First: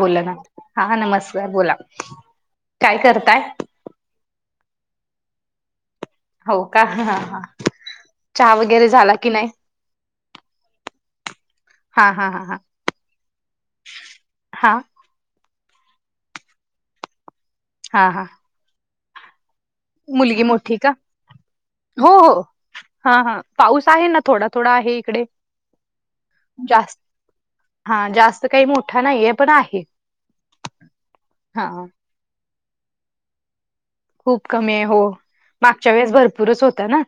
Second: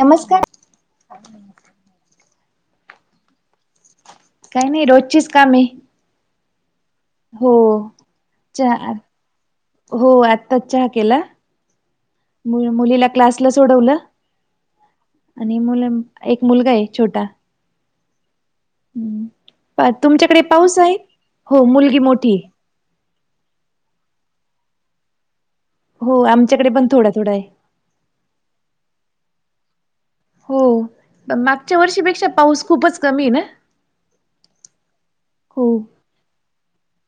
बोला ना नमस्कार हा नमस्कार बोला काय करताय. काही नाही रोजचीच का मी- हो का? हा हो चहा वगैरे चार झाला की नाही हो आत्ताच चहा केला. हा हा हा हा मुलीला क्लासला सोडवलं. हा आणि मुल एक मुलगा आहे छोटा हा हा प तुमच्याकडे मुलगी मोठी पाऊस का आहे हो मुलगी मोठी हा हा पाऊस आहे ना थोडा थोडा आहे इकडे हो आमच्याकडे पण जास्त थोडा थोडा आहे. हा जास्त काही मोठा नाहीये पण आहे. हो हा मागच्या वर्षीपेक्षा पाऊस खूपच कमी ना खूप कमी आहे हो हो मागच्या वेळेस भरपूरच होता ना.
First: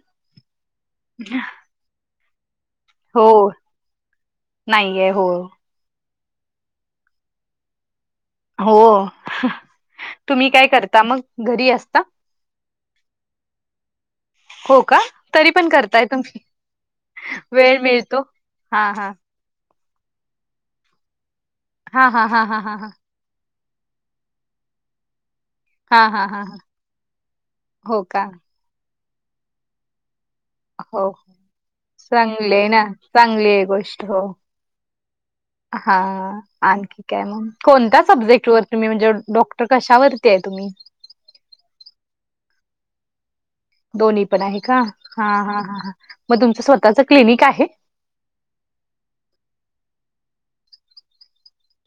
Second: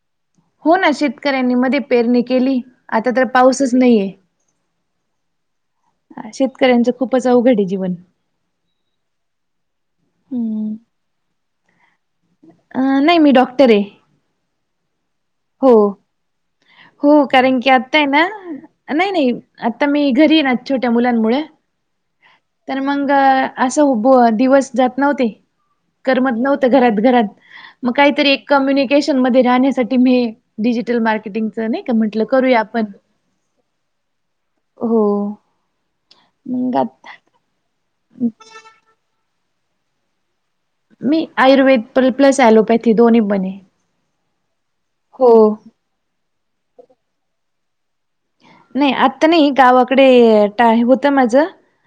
हो ना शेतकऱ्यांनी मध्ये पेरणी केली आता हो तर पाऊसच नाहीये. नाहीये हो. शेतकऱ्यांचं खूपच अवघड आहे जीवन हो तुम्ही काय हम्म. करता मग घरी असता. अ नाही मी डॉक्टर आहे. हो का? तरी हो. पण करताय तुम्ही हो कारण की वेळ आता हायना मिळतो हा नाही हा नाही. आता मी घरी आहे. ना छोट्या मुलांमुळे हा हा हा हा हा तर हा मग असं दिवस जात नव्हते. हा हा करमत हा नव्हतं घरात घरात मग हो का? काहीतरी कम्युनिकेशन मध्ये राहण्यासाठी मी डिजिटल हो मार्केटिंगचं नाही का म्हटलं करूया चांगलेय ना आपण. चांगली आहे गोष्ट हो. हो, हा मग आणखी आत काय मग कोणत्या सब्जेक्ट वरतीुमही म्हणजे डॉक्टर कशावरती आहे तुम्ही मी आयुर्वेद प प्लस ऍलोपॅथी दोन्ही बने. दोन्ही पण आहे का हा हा हा हा म तुमचं स्वतःच क्लिनिक आहे. नय आत्ता नाही गावाकडे. टाय हुतं माझं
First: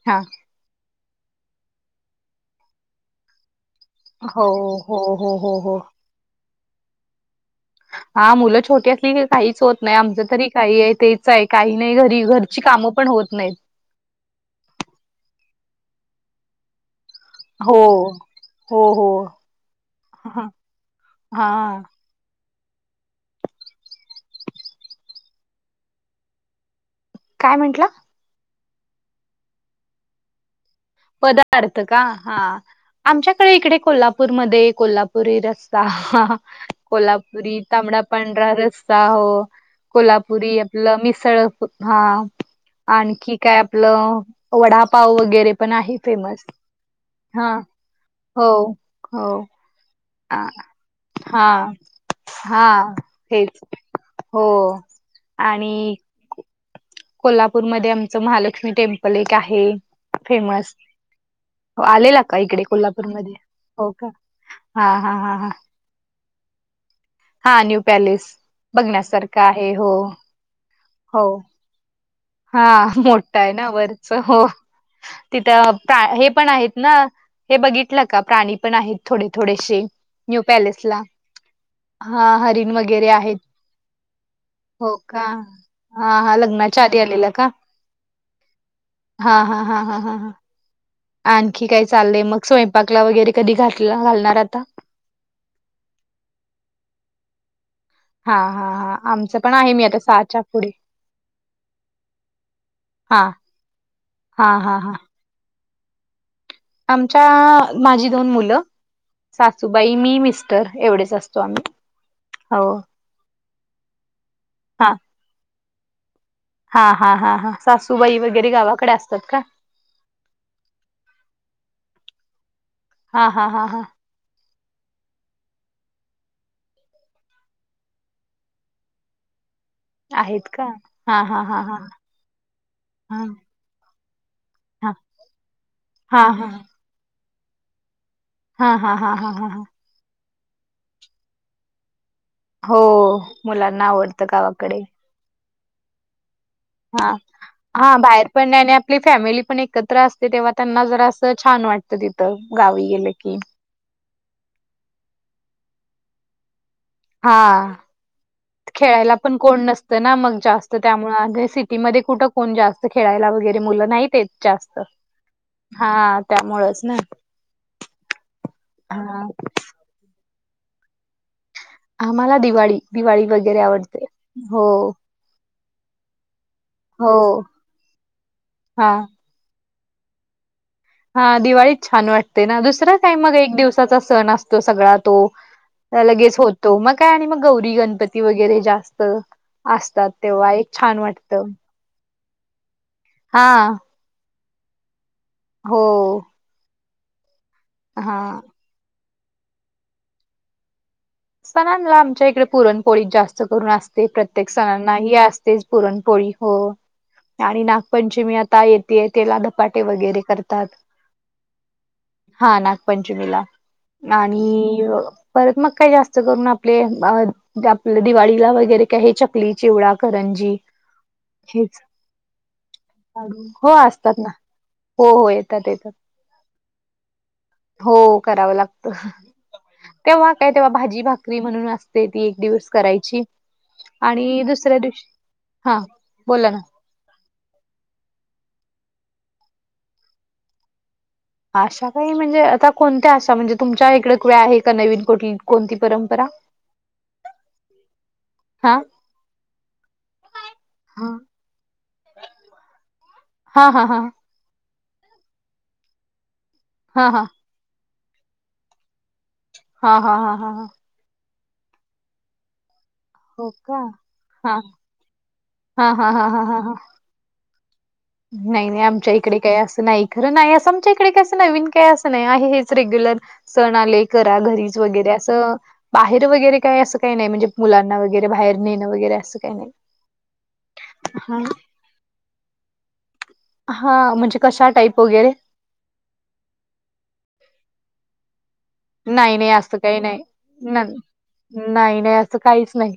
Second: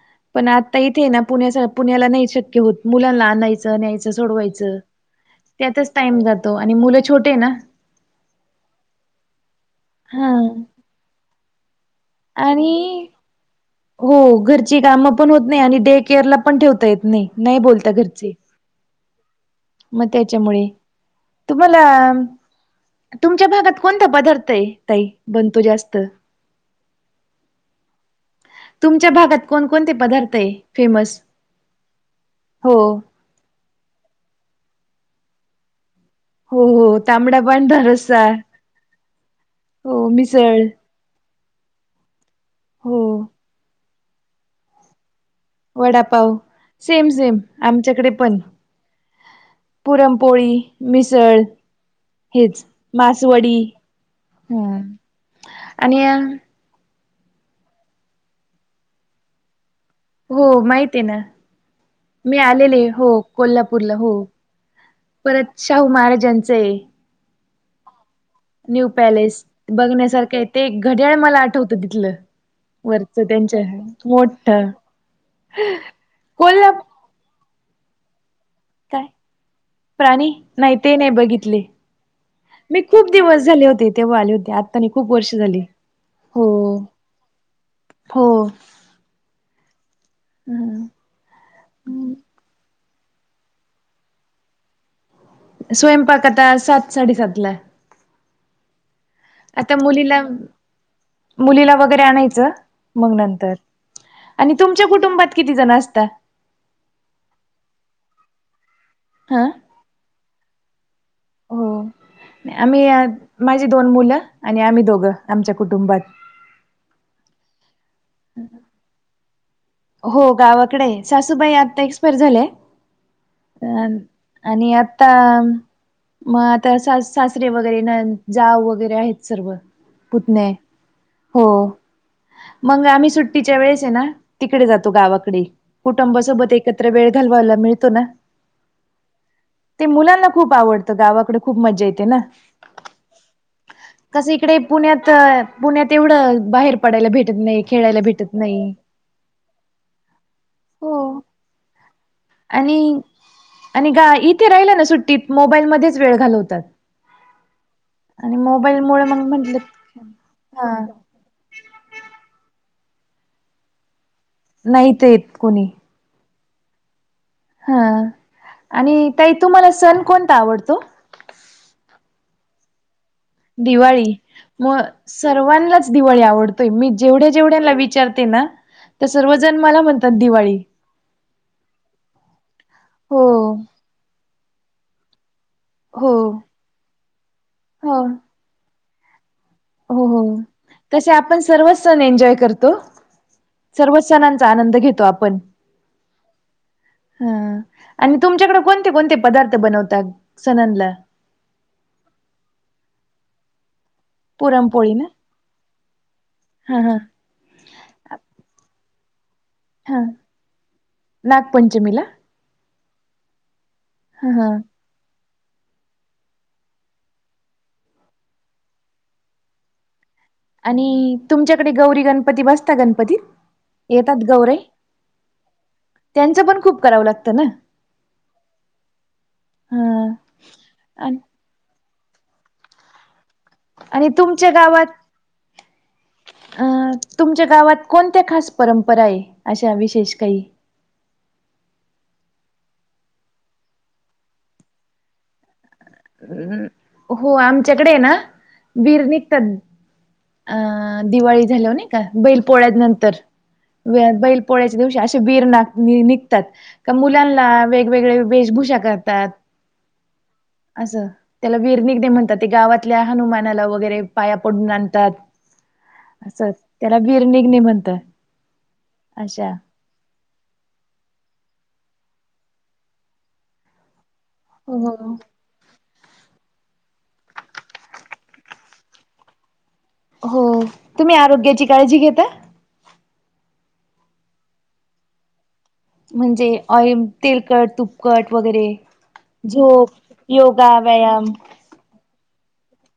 हा पण आता इथे ना पुण्याचा पुण्याला नाही शक्य होत मुलांना आणायचं न्यायचं. हो, सोडवायच हो, हो, हो, हो. त्यातच टाइम जातो. आणि मुलं छोटे आहे ना. हा मुलं छोटी असली की काहीच होत नाही. आमचं हा तरी काही आहे तेच आहे काही नाही घरी. घरची आणि कामं पण होत नाहीत. हो घरची कामं पण होत नाही आणि डे केअर ला पण ठेवता येत नाही. नाही हो. बोलता घरचे. हो, हो. म हां, त्याच्यामुळे हां. तुम्हाला. तुमच्या भागात कोणता पदार्थ आहे. ताई बनतो जास्त काय म्हंटला. तुमच्या भागात कोण, कोणते पदार्थ आहे? फेमस पदार्थ का हा हो आमच्यात आमच्या इकडे कोल्हापूर मध्ये कोल्हापूरी रस्सा हो हो तांबडा कोल्हापुरी पांढरा तांबडा, रस्सा पांढरा रस्सा हो. हो कोल्हापुरी मिसळ आपलं मिसळ हा, हो आणखी काय आपलं वडापाव वगैरे पण आहे वडापाव फेमस सेम सेम हा, आमच्याकडे पण हो, हो. अ, पुरणपोळी मिसळ हा, हेच हा मासवडी हेच. हो हम्म आणि कोल्हापूर मध्ये आमचं महालक्ष्मी टेम्पल एक आहे. हो फेमस माहित हायना. आलेला का मी इकडे आलेले हो कोल्हापूरमध्ये कोल्हापूरला का हो हा हा हा हा परत शाहू महाराजांचय हा न्यू पॅलेस. न्यू बघण्यासारखं पॅलेस आहे हो बघण्यासारखं आहे ते घड्याळ हो मला आठवत तिथलं. हा वरच मोठं हाय त्यांच्या ना वरच हो मोठ तिथं प्रा हे पण कोल्हा आहेत ना हे बघितलं का प्राणी पण आहेत काय थोडे, थोडेसे प्राणी न्यू नाही ते पॅलेसला? नाही बघितले हा हरिण मी वगैरे खूप आहेत. दिवस झाले होते तेव्हा आले होते आता नाही हो खूप का. वर्ष झाली हा, हा हो लग्नाच्या आधी आलेला का हो हा, हा, हा, हा, हा. हम्म. आणखी काय चाललंय मग स्वयंपाकला वगैरे कधी घातला घालणार आता? स्वयंपाक आता सात साडेसातला. हा, हा, हा आमचं पण आहे. मी आता मुलीला सहाच्या पुढे. मुलीला वगैरे आणायच मग हा नंतर. हा आणि हा तुमच्या हा कुटुंबात किती जण असता? आमच्या माझी दोन मुलं, हा सासूबाई, मी, मिस्टर एवढेच असत. हो आम्ही माझी दोन मुलं आणि आम्ही हा दोघं आमच्या कुटुंबात. हा, हा, हा, हा सासूबाई वगैरे गावाकडे असतात का? हो गावाकडे सासूबाई आता एक्सपायर झालंय हा हा हा हा अ आणि आता मग आता सासरे वगैरे नन जाव वगैरे आहेत सर्व. पुतणे आहेत का? हा हा हो हा हा मग आम्ही हा सुट्टीच्या वेळेस हेना तिकडे हा जातो गावाकडे हा हा कुटुंबासोबत एकत्र वेळ घालवायला मिळतोना. हा, हा, हा, हा, हा. ते मुलांना खूप आवडतं गावाकड खूप मज्जा येतेना. हो मुलांना आवडत गावाकडे. तर पुण्यात एवढं बाहेर हा पडायला भेटत नाही, हा खेळायला बाहेर भेटत पण आणि नाही. आपली फॅमिली पण एकत्र असते तेव्हा त्यांना हो. जरा असं छान वाटतं तिथं आणि गावी गेलकी. आणि ग इथे राहिला ना सुट्टीत मोबाईल मध्येच वेळ घालवतात. हा.. आणि मोबाईल मुळ खेळायला मग पण म्हंटलं कोण नसतं ना मग हा जास्त त्यामुळे सिटीमध्ये कुठ कोण जास्त खेळायला वगैरे मुलं नाहीत येत. जास्त नाहीत येत कोणी. हा त्यामुळेचना. हा आणि ताई तुम्हाला सण कोणता आवडतो? आम्हाला दिवाळी, दिवाळी वगैर दिवाळी म.. सर्वांनाच दिवाळी आवडतोय मी हो. जेवढ्या, जेवढ्यांना विचारतेना हां, सर्वजण मला म्हणतात दिवाळी. हा दिवाळी छान वाटते ना दुसरा काय हो मग एक दिवसाचा सण असतो सगळा तो. हा हो लगेच होतो म काय आणि मग गौरी हो. गणपती वगैरे जास्त असतात तेव्हा एक छान वाटतं. सणं एन्जॉय करतो. हा सर्व सणांचा आनंद घेतो आपण हं आणि हां. तुमच्याकड कोणते कोणते पदार्थ बनवतात संणांना संणांना आमच्या इकडे पुरणपोळीत जास्त करून अस ते प्रत्येक पुरणपोळी सणांना ना ही असतेच पुरणपोळी हो हा हा आणि नागपंचमी आता येत ते तेला धपाटे हा वगैरे करतात. नागपंचमीला हा नागपंचमीला हा हा आणि परत मग काय जास् त करुन आपले आप दिवाळीला वगैरे काय हे चकली चिवडा करंजी आणि तुमच्याकडे हेच गौरी गणपती बसता गणपतीत हो असतात येतात ना गौरे हो हो येतात येतात त्यांचं पण खूप करावं लागतं ना -हो करावं लागतं. हा तेव्हा काय तेव्हा भाजी आणि भाकरी म्हणून असते ती एक दिवस करायची. आणि तुमच्या दुसऱ्या गावात दिवशी हा बोला ना अ तुमच्या गावात कोणत्या खास परंपराये अशा विशेष काही अशा काही म्हणजे आता कोणत्या आशा म्हणजे तुमच्या इकडे क्या आहे का नवीन कोठली कोणती परंमं हम् हो आमच्याकडे ये ना हा वीर निघतात अ हा दिवाळी झाल्यावर नाही का बैल पोळ्या नंतर हा हा व हा बैल पोळ्याच्या दिवशी असे वीर ना निघतात का हा हा मुलांना वेगवेगळे वेशभूषा करतात. हा हा हा हा हा असं त्याला विरनिगणे म्हणतात ते गावात तिथल्या हो हनुमानाला का वगैरे पाया हा पडून आणतात हा हा हा अस त्याला वीर निघने म्हणता. नाय नाय आमच्या इकडे काय असं नाही. खरं नाय असं आमच्या इकडे काय असं नवीन काय असं नाय आहे हेच रेग्युलर सण आले. करा घरीच हो वगैरे असं बाहेर वगैरे काय असं काय नाय म्हणजे मुलांना वगैरे बाहेर नेणं वगैरे असं काय नाय. हो तुम्ही आरोग्याची काळजी घेता. हा म्हणजे कशा टाईप वगैरे म्हणजे ऑइल तेलकट तुपकट वगैरे नाही नाही झो असं काही नाही. योगा, ना- व्यायाम नाही नाही असं काहीच नाही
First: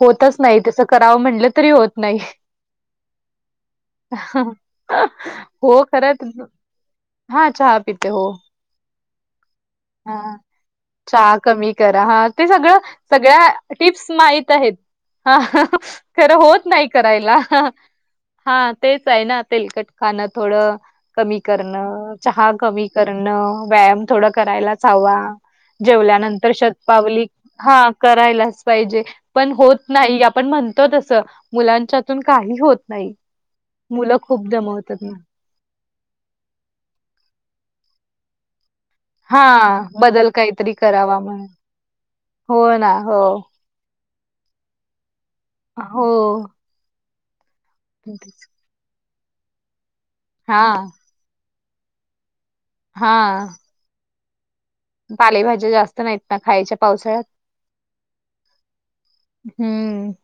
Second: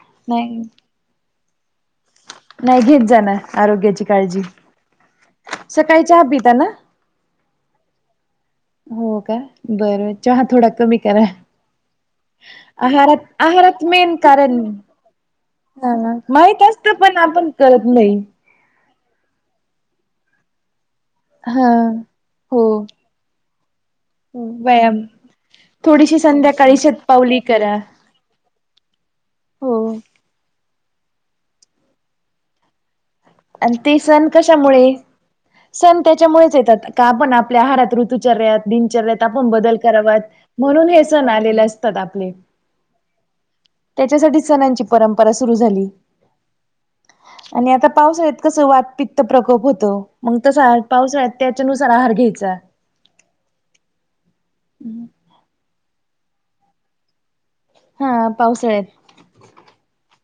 होतच नाही तसं करावं म्हटलं तरी होत नाही. नाही घेत जाणार आरोग्याची काळजी हो सकाळी चहा खरंत नं पिता ना हा चहा पीत हो हो काय बर हा. चहा थोडा कमी करा चहा कमी करा हा ते सगळं आहारात सगळ्या आहारात टिप्स मेन माहित कारण आहेत. हा ना ना खरं माहित होत नाही असत पण करायला. आपण करत नाही. हा तेच हाय ना तेलकट खाणं थोडं कमी हा. करणं चहा हो कमी कर न व्यायाम थोड करायलाच व्यायाम हवा थोडीशी जेवल्यानंतर संध्याकाळी शतपावली करा. हा करायलाच पाहिजे पण हो. होत नाही आपण म्हण तो तस मुलांच्यातून काही होत नाही. आणि ते मुलं सण खूप कशामुळे दमवतात ना सण त्याच्यामुळेच येतात का आपण आपल्या आहारात ऋतुचर्यात दिनचर्यात हा आपुण बदल करावात बदल काहीतरी म्हणून हे करावा सण म्हणून आलेले असतात आपले. हो ना हो त्याच्यासाठी सणांची परंपरा सुरु झाली हो आणि आता पावसाळ्यात कसं वातपित्त प्रकोप होतो मग हा तसा पावसाळ्यात त्याच्यानुसार आहार घ्यायचा. हा पालेभाज्या जास्त नाहीत ना खायच्या पावसाळ्यात हा पावसाळ्यात हम्म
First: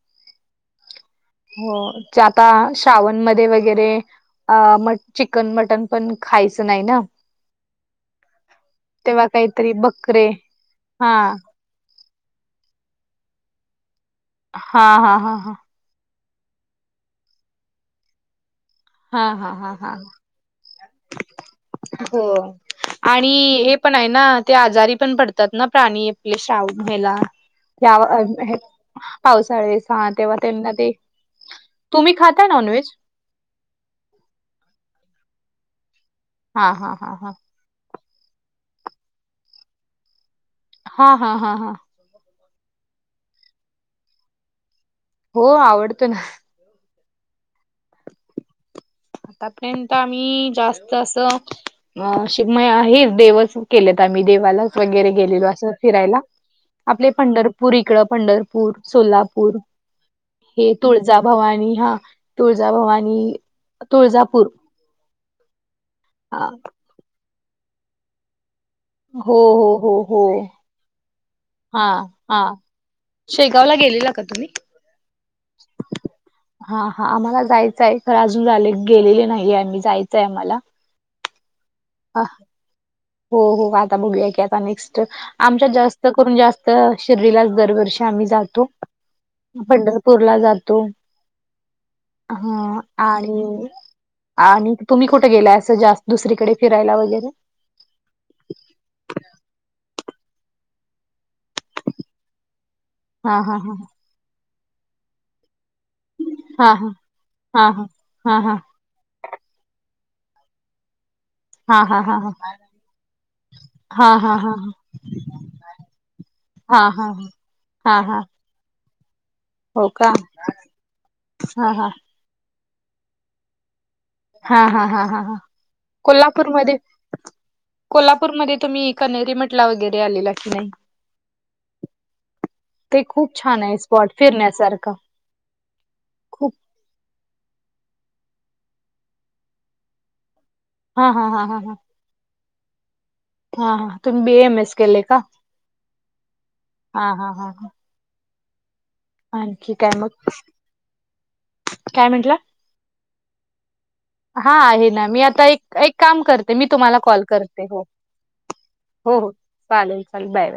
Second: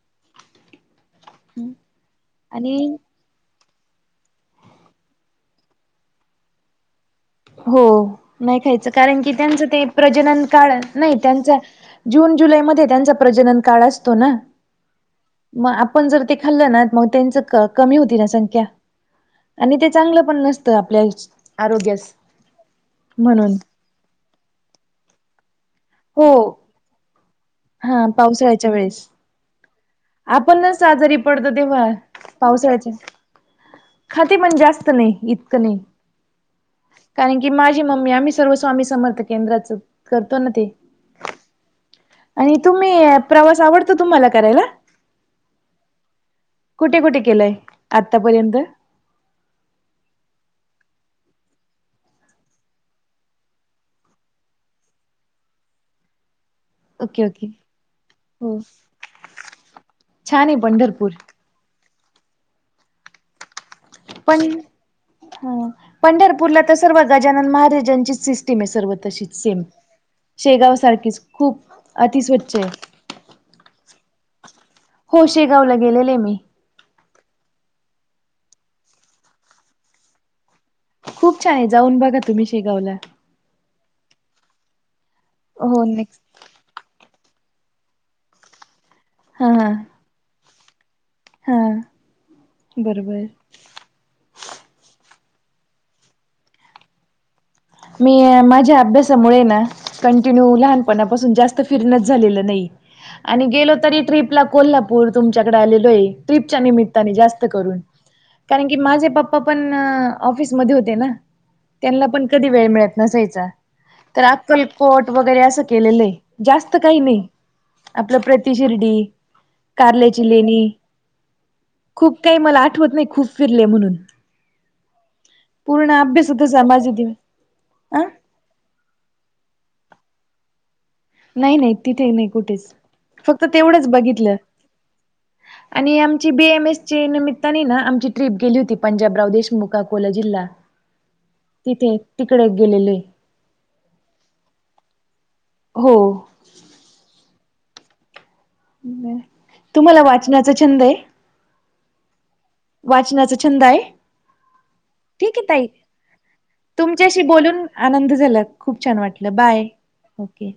हो च्याता आणि श्रावण मध्ये वगैरे अ म चिकन मटन पण खायचं नाही ना हो नाही खायचं कारण तेव्हा की त्यांचं काहीतरी ते बकरे प्रजनन काळ हा नाही त्यांच जून जुलै मध्ये त्यांचा प्रजनन काळ असतो ना हा हा हा हा मग आपण जर ते खाल्लं ना मग त्यांच क कमी होती ना संख्या हा हा हा आणि ते हा चांगलं पण नसतं आपल्या आरोग्यास हो. म्हणून आणि हे पण आहे ना ते आजारी पण पडतात ना प्राणी हो अपले श्राव मला या हा पावसाळ्याच्या वेळेस पावसाळे [unintelligible] आपणच आजरी पडतो तेव्हा तुम्ही खाता नॉनव्हेज? पावसाळ्याचे खाती म्हण जास्त नाही इतकं नाही हा हा हा हा कारण की माझी मम्मी आम्ही सर्व स्वामी समर्थ केंद्राच करतो ना ते हा हा हा हा आणि तुम्ही प्रवास आवडतो तुम्हाला करायला हो आवडतो ना कुठे कुठे केलंय आतापर्यंत तापर्यंत आम्ही जास्त असं [unintelligible] आहे देवच केलेत आम्ही देवाला वगैरे गेलेलो असं फिरायला आपले ओके ओके पंढरपूर इकडं हो पंढरपूर सोलापूर छान आहे हे पंढरपूर तुळजाभवानी हा तुळजाभवानी प तुळजापूर ह हा पंढरपूरला तस सर्व गजानन महाराजांची सिस्टीम आहे सर्व तशीच हो सेम हो हो हो शेगाव सारखीच खूप हा हा अतिस्वच्छ आहे शेगावला गेलेला का तुम्ही होशेगावला गेलेले मी हा हा आम्हाला जायचं आहे खरं अजून झाले गेलेले नाहीे आम्ही जायचय आम्हाला खूप छान आहे जाऊन बघा अ तुम्ही शेगावला हो हो, आता बघूया की आता नेक्स्ट आमच्यात हो जास्त नेक्स्ट करून जास्त तर शिर्डीलाच दरवर्षी आम्ही जातो, हा हा पंढरपूरला जातो. हा हा बरोबर आणि आणि तुम्ही कुठं गेलाय असं जास्त दुसरीकडे फिरायला वगैरे? मी माझ्या अभ्यासामुळे ना कंटिन्यू लहानपणापासून जास्त फिरणच झालेलं नाही हा आणि हा हा गेलो तरी ट्रीपला कोल्हापूर तुमच्याकड आलेलो आहे ट्रिपच्या हा हा निमित्ताने जास्त हा करून हा. हा हा हा कारण कि माझे पप्पा पण ऑफिसमध्ये होते न हा हा हा ह कधी वेळ मिळत नसायचा तर हा अक्कलकोट वगैरे असं केलेलं आहे जास्त हा काही हा नाही. हा हा. ती शिर्डी, हो का कारल्याची लेणी हा हा खूप काही मला आठवत नाही खूप फिरले म्हणून. हा हा हा हा. पूर्ण अभ्यास होत कोल्हापूरमध्ये? माझे दिवस अ कोल्हापूरमध्ये तुम्ही कनेरी मठला वगैरे आलेला की नाही? नाही नाही तिथे नाही कुठेच ते खूप फक्त छान आहे तेवढंच स्पॉट बघितलं फिरण्यासारखं. आणि आमची बी एम एस च्या निमित्ताने ना, आमची ट्रिप गेली होती पंजाबराव देशमुख अकोला जिल्हा. हा हा हा हा हा तिथे, तिकडे गेलेले. हा हा, तुम्ही बी ए एम एस केलंय का? हो. हा हा हा हा. हम, आणखी काय तुम्हाला मग वाचनाचा छंद आहे? काय म्हंटला? वाचनाचा छंद आहे? हा आहे ना मी ठीक आहे आता ताई, एक एक काम करते मी तुम्हाला तुमच्याशी कॉल करते बोलून हो आनंद झाला. खूप छान हो हो वाटलं, बाय, चालेल चालेल बाय ओके. बाय.